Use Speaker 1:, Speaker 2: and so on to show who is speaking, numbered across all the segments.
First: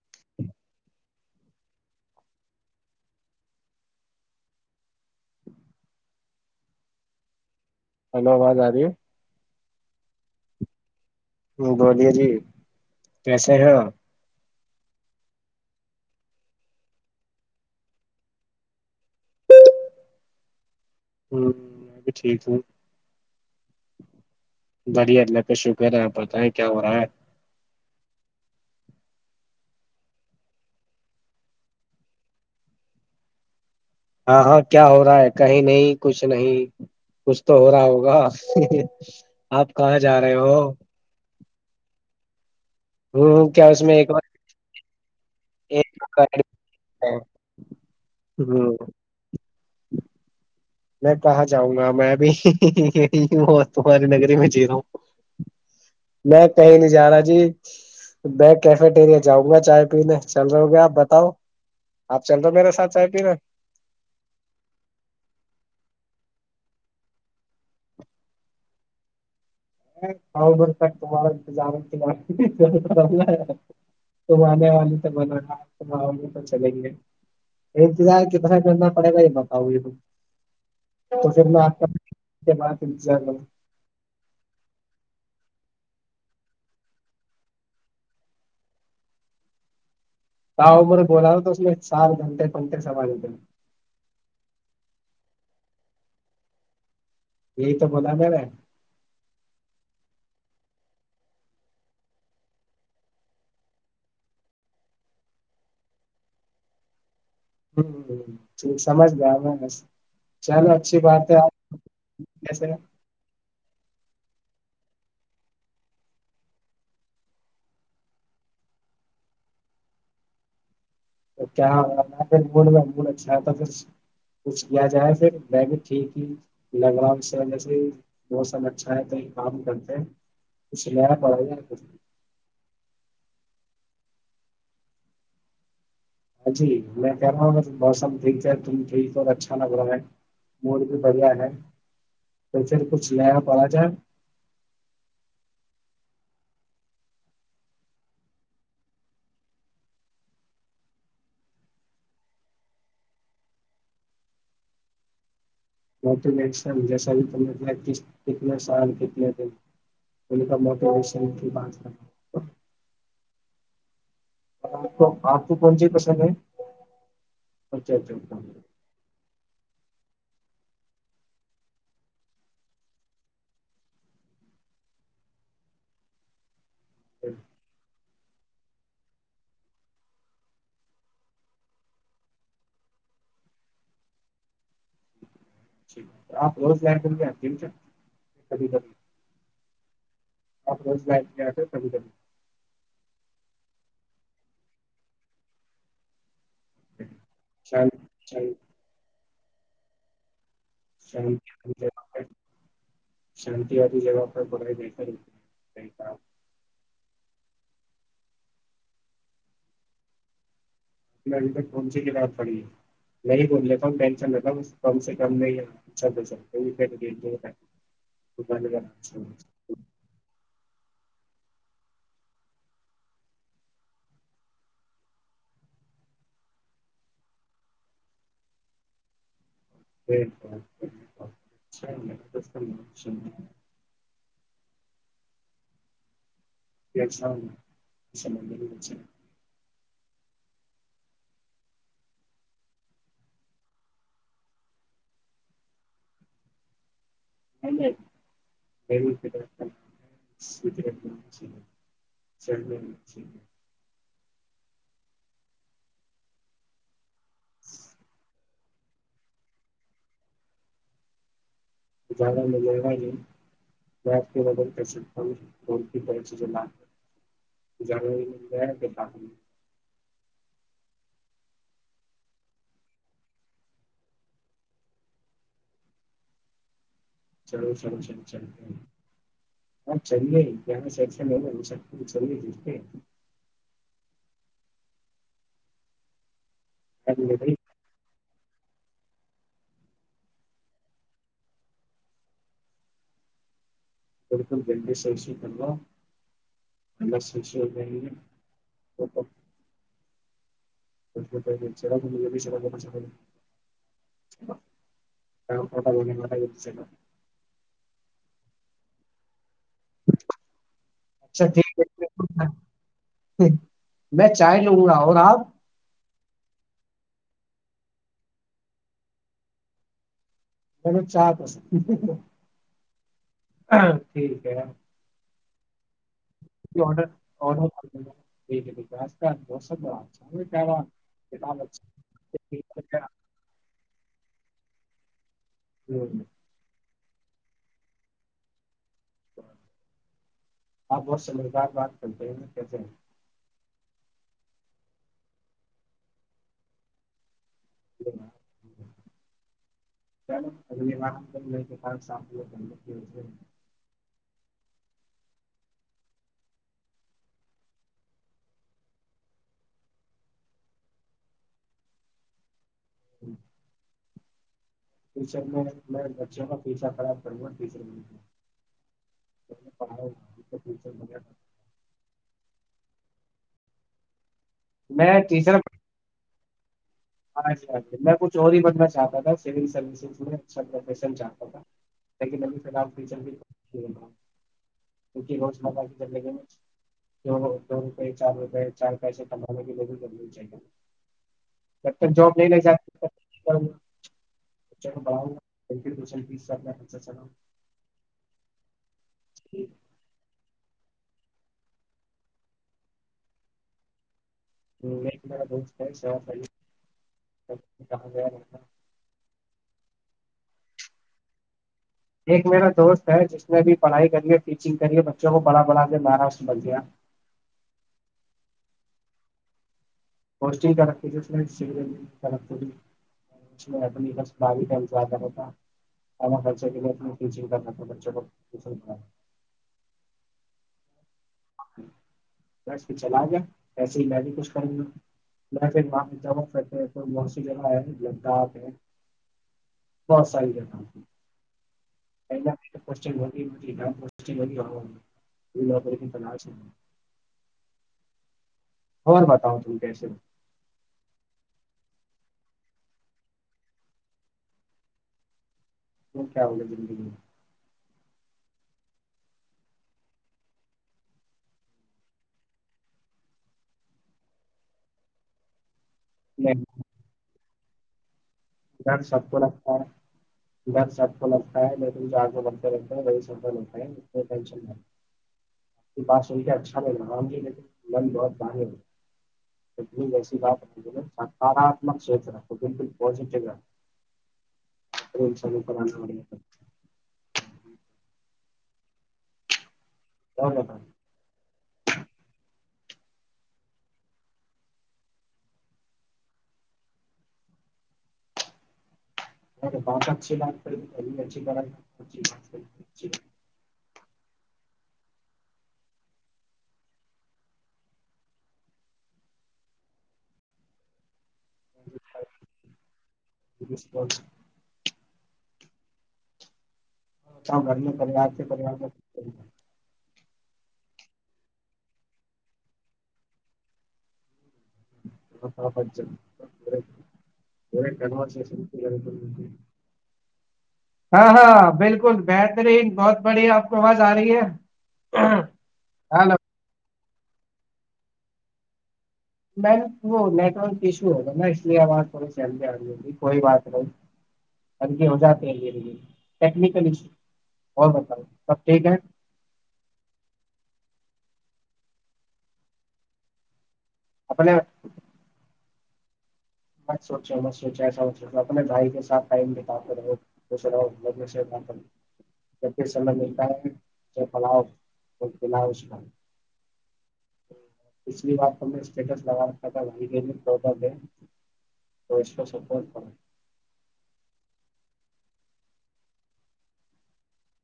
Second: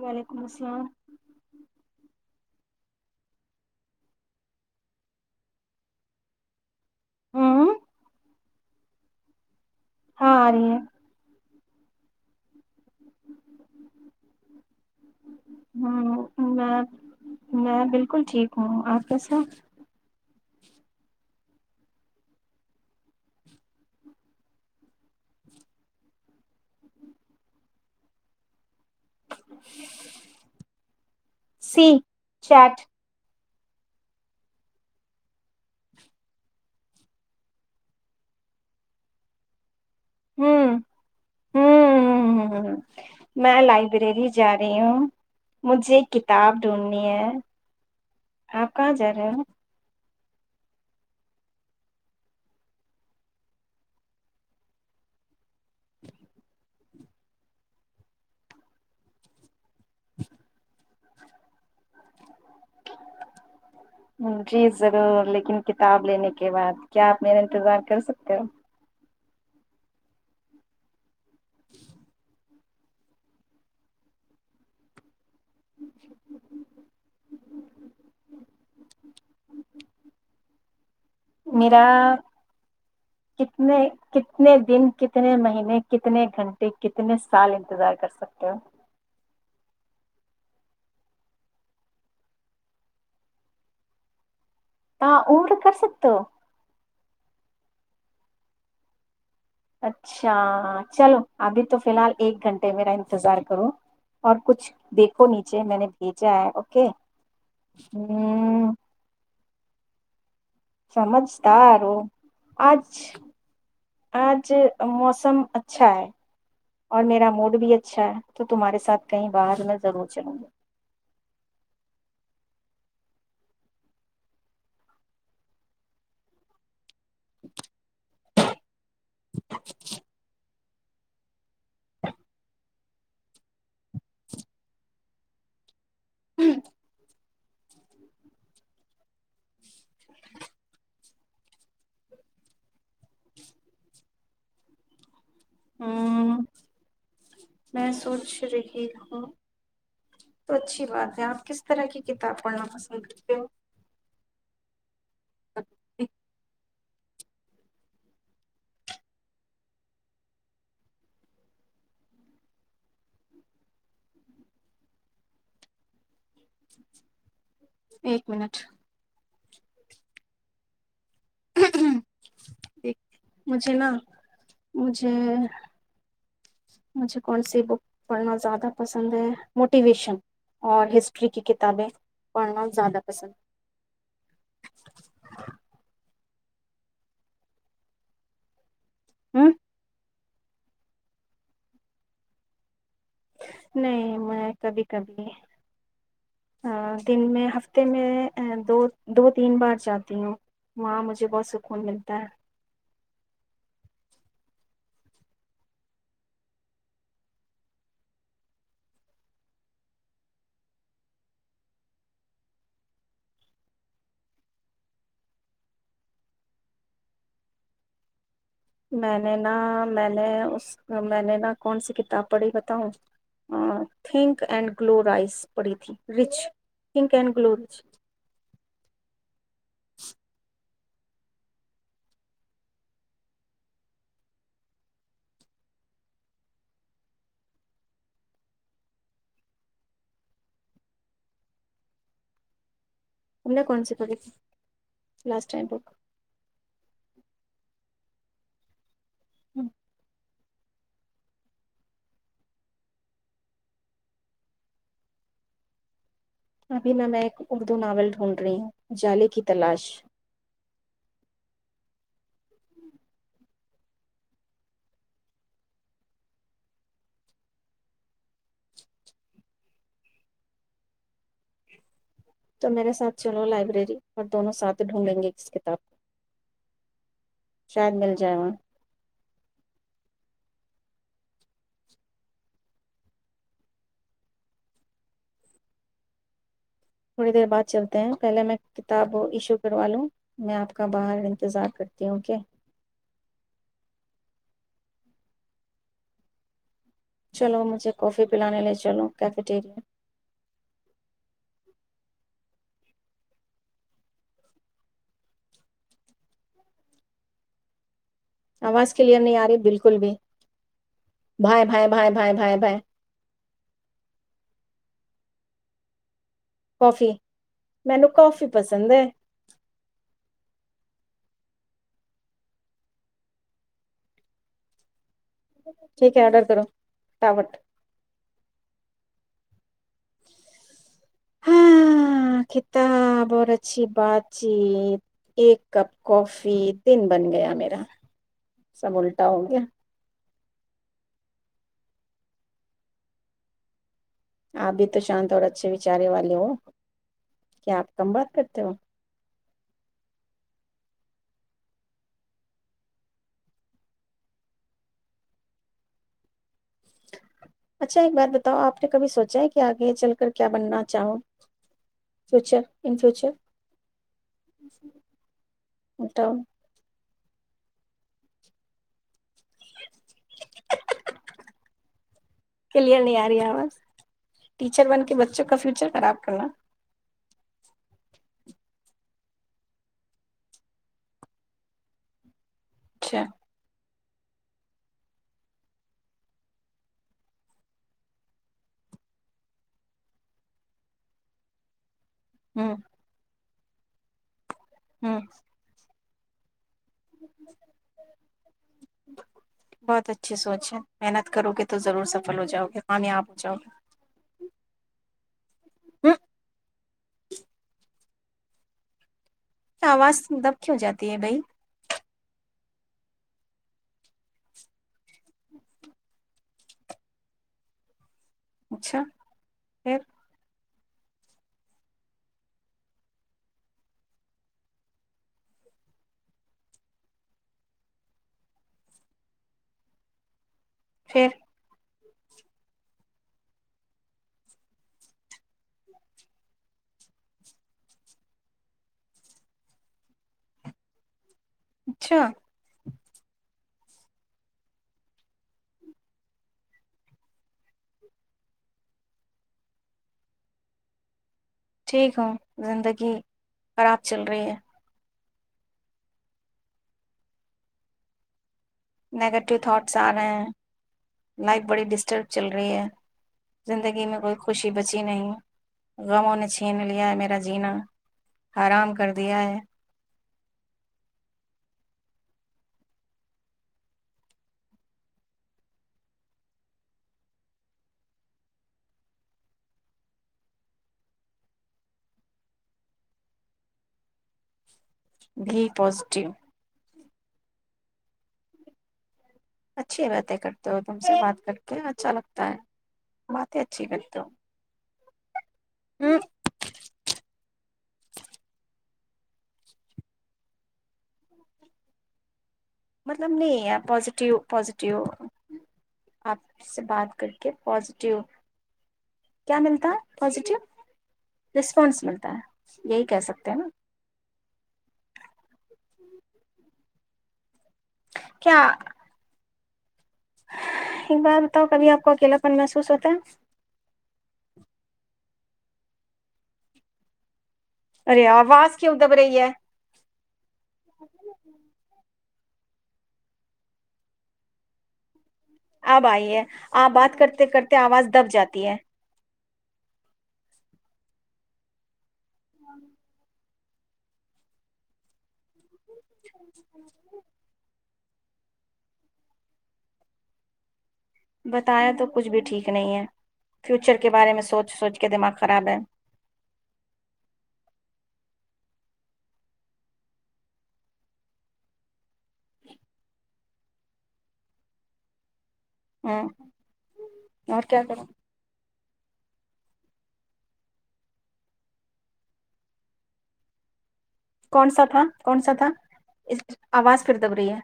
Speaker 1: وعلیکم السلام ہوں
Speaker 2: ہلو آواز آ رہی ہے
Speaker 1: ہاں آ رہی ہے
Speaker 2: بولیے جی کیسے ہیں آپ
Speaker 1: ہ میں میں بالکل ٹھیک ہوں آپ کیسے
Speaker 2: ہ میں بھی ٹھیک ہوں بڑیا ل شکر پت ہے کیا ہو رہا ہے
Speaker 1: سی چیٹ
Speaker 2: ہاں ہاں کیا ہو رہا ہے کہیں نہیں کچھ نہیں کچھ تو ہو رہا ہوگا آپ کہاں جا رہے ہو
Speaker 1: ہ ہاں
Speaker 2: ہ
Speaker 1: میں
Speaker 2: کیا اس ایک
Speaker 1: لائبریری جا رہی ہوں مجھے کتاب ڈھونڈنی ہے آپ
Speaker 2: ہ
Speaker 1: کہاں جا رہے ہیں
Speaker 2: میں کہاں جاؤں گا میں بھی ہ تمہاری نگری میں جی رہا ہ میں کہیں نہیں جا رہا جی میں کیفیٹیریا جاؤں گا چائے پینے چل رہے ہو گے آپ بتاؤ آپ چل رہے ہو میرے ساتھ چائے پینے
Speaker 1: جی ضرور لیکن کت کتاب لینے کے بعد کیا آپ میرا انتظار کر سکتے ہو
Speaker 2: [unintelligible] تمہارا انتظام کے ہے [unintelligible] تم آنے والے تو بولو تم آوگی تو چلیںے انتظار کہ ب کرنا پڑے گا ہی پاؤی ہ تو پھر میں
Speaker 1: میرا
Speaker 2: آپتظار کر
Speaker 1: کتنے کتنے دن کتنے مہینے کتنے گھنٹے کتنے سال انتظار کر سکتے ہو
Speaker 2: ہؤمرے بولا تھا تو اس میں سار گھنٹے پنٹے سوال لیتے
Speaker 1: ت عمر کر سکتے ہو
Speaker 2: یہی تو بلا م میں
Speaker 1: اچھا چلو ابھی تو فی الحال ایک گھنٹے میرا انتظار کرو اور کچھ دیکھو نیچے میں نے بھیجا ہے اوکے
Speaker 2: ہ
Speaker 1: ہ
Speaker 2: سمجھ گیا چلو اچھی بات ہے آپ
Speaker 1: سمجھتااروں
Speaker 2: کیسے
Speaker 1: آج آج موسم اچھا ہے اور میرا موڈ بھی اچھا ہے تو تمہارے ساتھ کہیں باہر میں ضرور چلوں گی
Speaker 2: تو کیا ہو پھر مڈ میں مڈ اچھاتا پھر کچھ کیا جائے پھر میں بھی ٹھیک ہی مام جسے ب سب اچھا ہے تو کام کرتے چنان پ ہاں جی میں کہہ رہا ہوں موسم ٹھیک ہے ت ٹھیک اور اچھا لگ رہا ہے موڈ بھی بڑھیا ہے تو پھر کچھ لیا پ آ جائے
Speaker 1: ہ میں سوچ رہی ہوں تو اچھی بات ہے آپ کس طرح کی کتاب پڑھنا پسند کرتے ہو
Speaker 2: موٹشن جی سب کتنے س کنے تھ کا موٹ ویشن کو آپ کوو کون سے پسند ہے اچھا اچھا
Speaker 1: ایک
Speaker 2: اچ
Speaker 1: منٹ [inaudible] مجھے نا مجھے مجھے کون سی بک پڑھنا زیادہ پسند ہے موٹیویشن اور ہسٹری کی کتابیں پڑھنا زیادہ پسند
Speaker 2: چھیک ہے تو آپ اور فلائٹ کل گ ھ کبھی کبھی
Speaker 1: ہوں
Speaker 2: آپ روز ل گیا تھ کبھی کبھی
Speaker 1: نہیں میں کبھی کبھی ا دن میں ہفتے
Speaker 2: شان
Speaker 1: میں دو دو [unintelligible] تین بار جاتی ہوں وہاں
Speaker 2: ش
Speaker 1: مجھے
Speaker 2: وال
Speaker 1: بہت سکون ملتا
Speaker 2: جہ
Speaker 1: ہے
Speaker 2: شان والی جگہ پر بکائی دی سی صحی کا [unintelligible] کون سی کی رات پڑی ہے نہیں بول لیتا ٹینشن رہتا کم سے کم نہیں
Speaker 1: میں نے نا میں نے اس میں نے نا کون سی کتاب پڑھی بتاؤں تھنک اینڈ گلورائز پڑھی تھی رچ تھنک اینڈ گلورچ
Speaker 2: چ [unintelligible] سا اس م ب [unintelligible]
Speaker 1: ہم نے کون سی پڑی لاسٹ ٹائم
Speaker 2: ہم [unintelligible] [inaudible] چل رہ [unintelligible]
Speaker 1: ابھی میں میں ایک اردو ناول ڈھونڈ رہی ہوں جالے کی تلاش
Speaker 2: ج میں [unintelligible]
Speaker 1: تو میرے ساتھ چلو لائبریری اور دونوں ساتھ ڈھونڈیں گے اس کتاب کو
Speaker 2: چلو چلو چلو چل ہ چلے ہی ج سشن چ ت [unintelligible]
Speaker 1: تھوڑی دیر
Speaker 2: بالکل
Speaker 1: بعد چلتے ہیں پہلے میں کتاب ایشو کروا لوں میں آپ کا باہر انتظار کرتی ہوں اوک
Speaker 2: تھکم دندے سیشیلو [unintelligible]
Speaker 1: چلو مجھے کافی پلانے لے چلو کیفیٹیریا
Speaker 2: س ج سا با [unintelligible]
Speaker 1: آواز کےلیئر نہیں آ رہی بالکل بھی
Speaker 2: اچھا
Speaker 1: بھائی
Speaker 2: ٹھیک
Speaker 1: بھائی بھائی بھائی بھائی بھائی
Speaker 2: ہے میں چائے لوں گا اور آپ ہ [unintelligible]
Speaker 1: کافی منو کافی پسند ہے
Speaker 2: میں چار پس ٹھیک ہے
Speaker 1: ج [inaudible]
Speaker 2: آڈر آڈر پا ب چے کیا [unintelligible]
Speaker 1: ہاں کتا
Speaker 2: اچھا
Speaker 1: بور چی بات چیت ایک کپ کافی تن بن گیا میرا سب الٹا ہو گیا
Speaker 2: آپ بہت سمجھدار بات کرتے ہیں کیسے ہیں
Speaker 1: آپ بھی تو شانت اور اچھے وچارے والے ہو کیا آپ کم بات کرتے ہو
Speaker 2: چلو ا کر ل سپ [unintelligible]
Speaker 1: اچھا ایک بات بتاؤ آپ نے کبھی سوچا ہے کہ آگے چل کر کیا بننا چاہوں فیوچر ان فیوچر
Speaker 2: فچر میں
Speaker 1: بتاؤ
Speaker 2: بچوں کا فیچا [unintelligible] خراب پرس رہ م [unintelligible]
Speaker 1: کلیئر نہیں آیا ب آواز ٹیچر بن کے
Speaker 2: میں
Speaker 1: بچوں
Speaker 2: ٹیچر
Speaker 1: کا فیوچر خراب کرنا
Speaker 2: میں کچھ اور ہی بننا چاہتا تھا سول سروسز میں اچھافیس چاہتا تھا لیکن آپ کچن
Speaker 1: اچھا
Speaker 2: بھی [unintelligible] کیوکی روز مرہ کی زندگی میں دو دو روپئے چار روپئے چار پیسے ک کےے بھی کر چائے گ [unintelligible] جب تک جاب نہیں مل
Speaker 1: ہوں ہوں
Speaker 2: جات اس سب گا۔
Speaker 1: بہت اچھی سوچ ہے محنت کرو گے تو ضرور سفل ہو جاؤ گے کامیاب ہو جاؤ گے
Speaker 2: ہ نہیں م ب
Speaker 1: ہوں
Speaker 2: [unintelligible] سب کہاں گ رہ [unintelligible]
Speaker 1: آواز دب کی ہو جاتی ہے بھائی
Speaker 2: ایک میرا دوست ہے جس نے بھی پڑھائی کریے ٹیچنگ کریے بچوں کو پڑھا پڑھا کے مہاراشر بج دیا
Speaker 1: اچھا پھر
Speaker 2: ٹی کرنا تھا کو
Speaker 1: پھر
Speaker 2: بس پ چلا گیا ایسے ہی میں بھی کچھ کروں گا میں پھر وہتے بہت سی جگہ ہے لداخ ہے بہت ساری جگہ
Speaker 1: اچھا
Speaker 2: [inaudible] ناش خر بتاؤ ت کیس
Speaker 1: ٹھیک ہوں زندگی خراب چل رہی ہے
Speaker 2: وہ کیا بولے زندگی میں
Speaker 1: نگیٹیو تھاٹس آ رہے ہیں لائف بڑی ڈسٹرب چل رہی ہے زندگی میں کوئی خوشی بچی نہیں گاؤں نے چھین لیا میرا جینا حرام
Speaker 2: ادھر
Speaker 1: کر
Speaker 2: سب کو
Speaker 1: دیا
Speaker 2: لگتا ہے ادھر سب کو لگتا ہے لن بھتے رہتےات س اچھا نہیںایک بہ باہات سکارمک ب جگہ ر چلو
Speaker 1: بھی پازیٹیو
Speaker 2: کرے [inaudible]
Speaker 1: اچھی باتیں کرتے ہو
Speaker 2: بتائیں
Speaker 1: تم سے بات کر کے اچھا لگتا ہے باتیں اچھی کرتے ہو
Speaker 2: نہیں تو بہت اچھی لات اچھی اچھی
Speaker 1: مطلب نہیں ہے پاز پازیٹیو آپ سے بات کر کے پازیٹیو کیا ملتا ہے پازیٹیو رسپانس ملتا ہے یہی کہہ سکتے ہیں نا
Speaker 2: بتاؤ گھر میں پریوار
Speaker 1: کیا
Speaker 2: تھےریوار کا
Speaker 1: ایک بات بتاؤ کبھی آپ کو اکیلاپن محسوس ہوتا ہے
Speaker 2: ہچ
Speaker 1: ارے آواز کیوں دب رہی ہے
Speaker 2: ہاں ہاں بالکل بہترین بہت بڑھیا آپ کو آواز آ رہی ہے
Speaker 1: اب
Speaker 2: ہلو
Speaker 1: آئیے آپ بات کرتے کرتے آواز دب جاتی ہے
Speaker 2: میں وہ نیٹ ورک ایشو ہوگا نا اس لیے کوئی چل ج آ نہیں ہوی کوئی بات [unintelligible] ٹیکنیکل ایشوز سب ٹھیک ہے
Speaker 1: بتایا تو بھی ٹھیک نہیں ہے فیوچر کے
Speaker 2: اپنے
Speaker 1: سوچ سوچ میں دماغ خراب ہے
Speaker 2: مت سوچو مت سوچو ایسا ویسا اپنے بھائی کےساتھ ٹائم بتاتے رہو خوش رہو جب بھی سامی ملتا ہے اسے پڑھاتے رہو
Speaker 1: ہوں اور کیا کروں
Speaker 2: پچھلی بار تو ٹس لگ کر ویسا سپورٹ
Speaker 1: کون سا تھا کون سا تھا اس آواز پھر دب رہی ہے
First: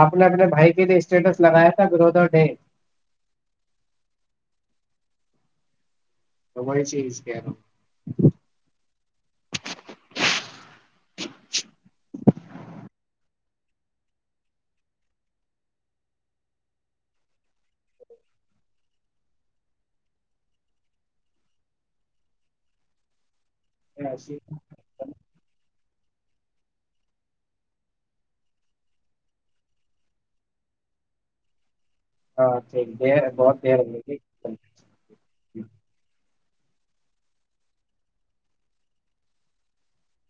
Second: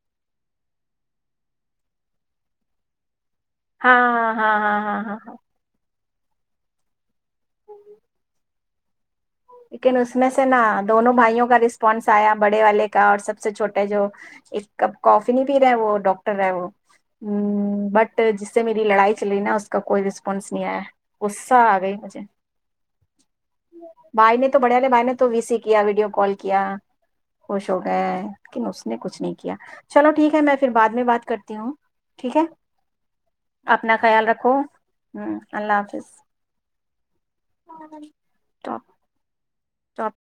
Speaker 2: آپ نے اپنے بھائی کے لیے اسٹیٹس لگایا تھا برادر ڈے
Speaker 1: ہاں ہاں ہاں ہاں ہاں ہاں ہاں
Speaker 2: تو بڑی چیز کیا
Speaker 1: [inaudible] لیکن اس میں سے نا دونوں بھائیوں کا رسپانس آیا بڑے والے کا اور سب سے چھوٹا ہے جو ایک کپ کاف نہیں پ رہے وہ ڈاکٹر ہے وہ ہ بٹ جس سے میری لڑائی چلی نا اس کا کوئی رسپانس نہیں آیا غصہ آ گئی مجھے
Speaker 2: ہوں
Speaker 1: بھائی
Speaker 2: ایسی
Speaker 1: نے تو بڑیے والے بھائی نے تو وی سی کیا ویڈیو کال کیا خوش ہو گیا لیکن اس نے کچھ نہیں کیا چلو ٹھیک ہے میں پھر بعد میں بات کرتی ہوں ٹھیک ہے
Speaker 2: ہاں دیر بہت دیر
Speaker 1: اپنا
Speaker 2: ہو گئی
Speaker 1: خیال رکھو ہ اللہ حافظ تو [inaudible]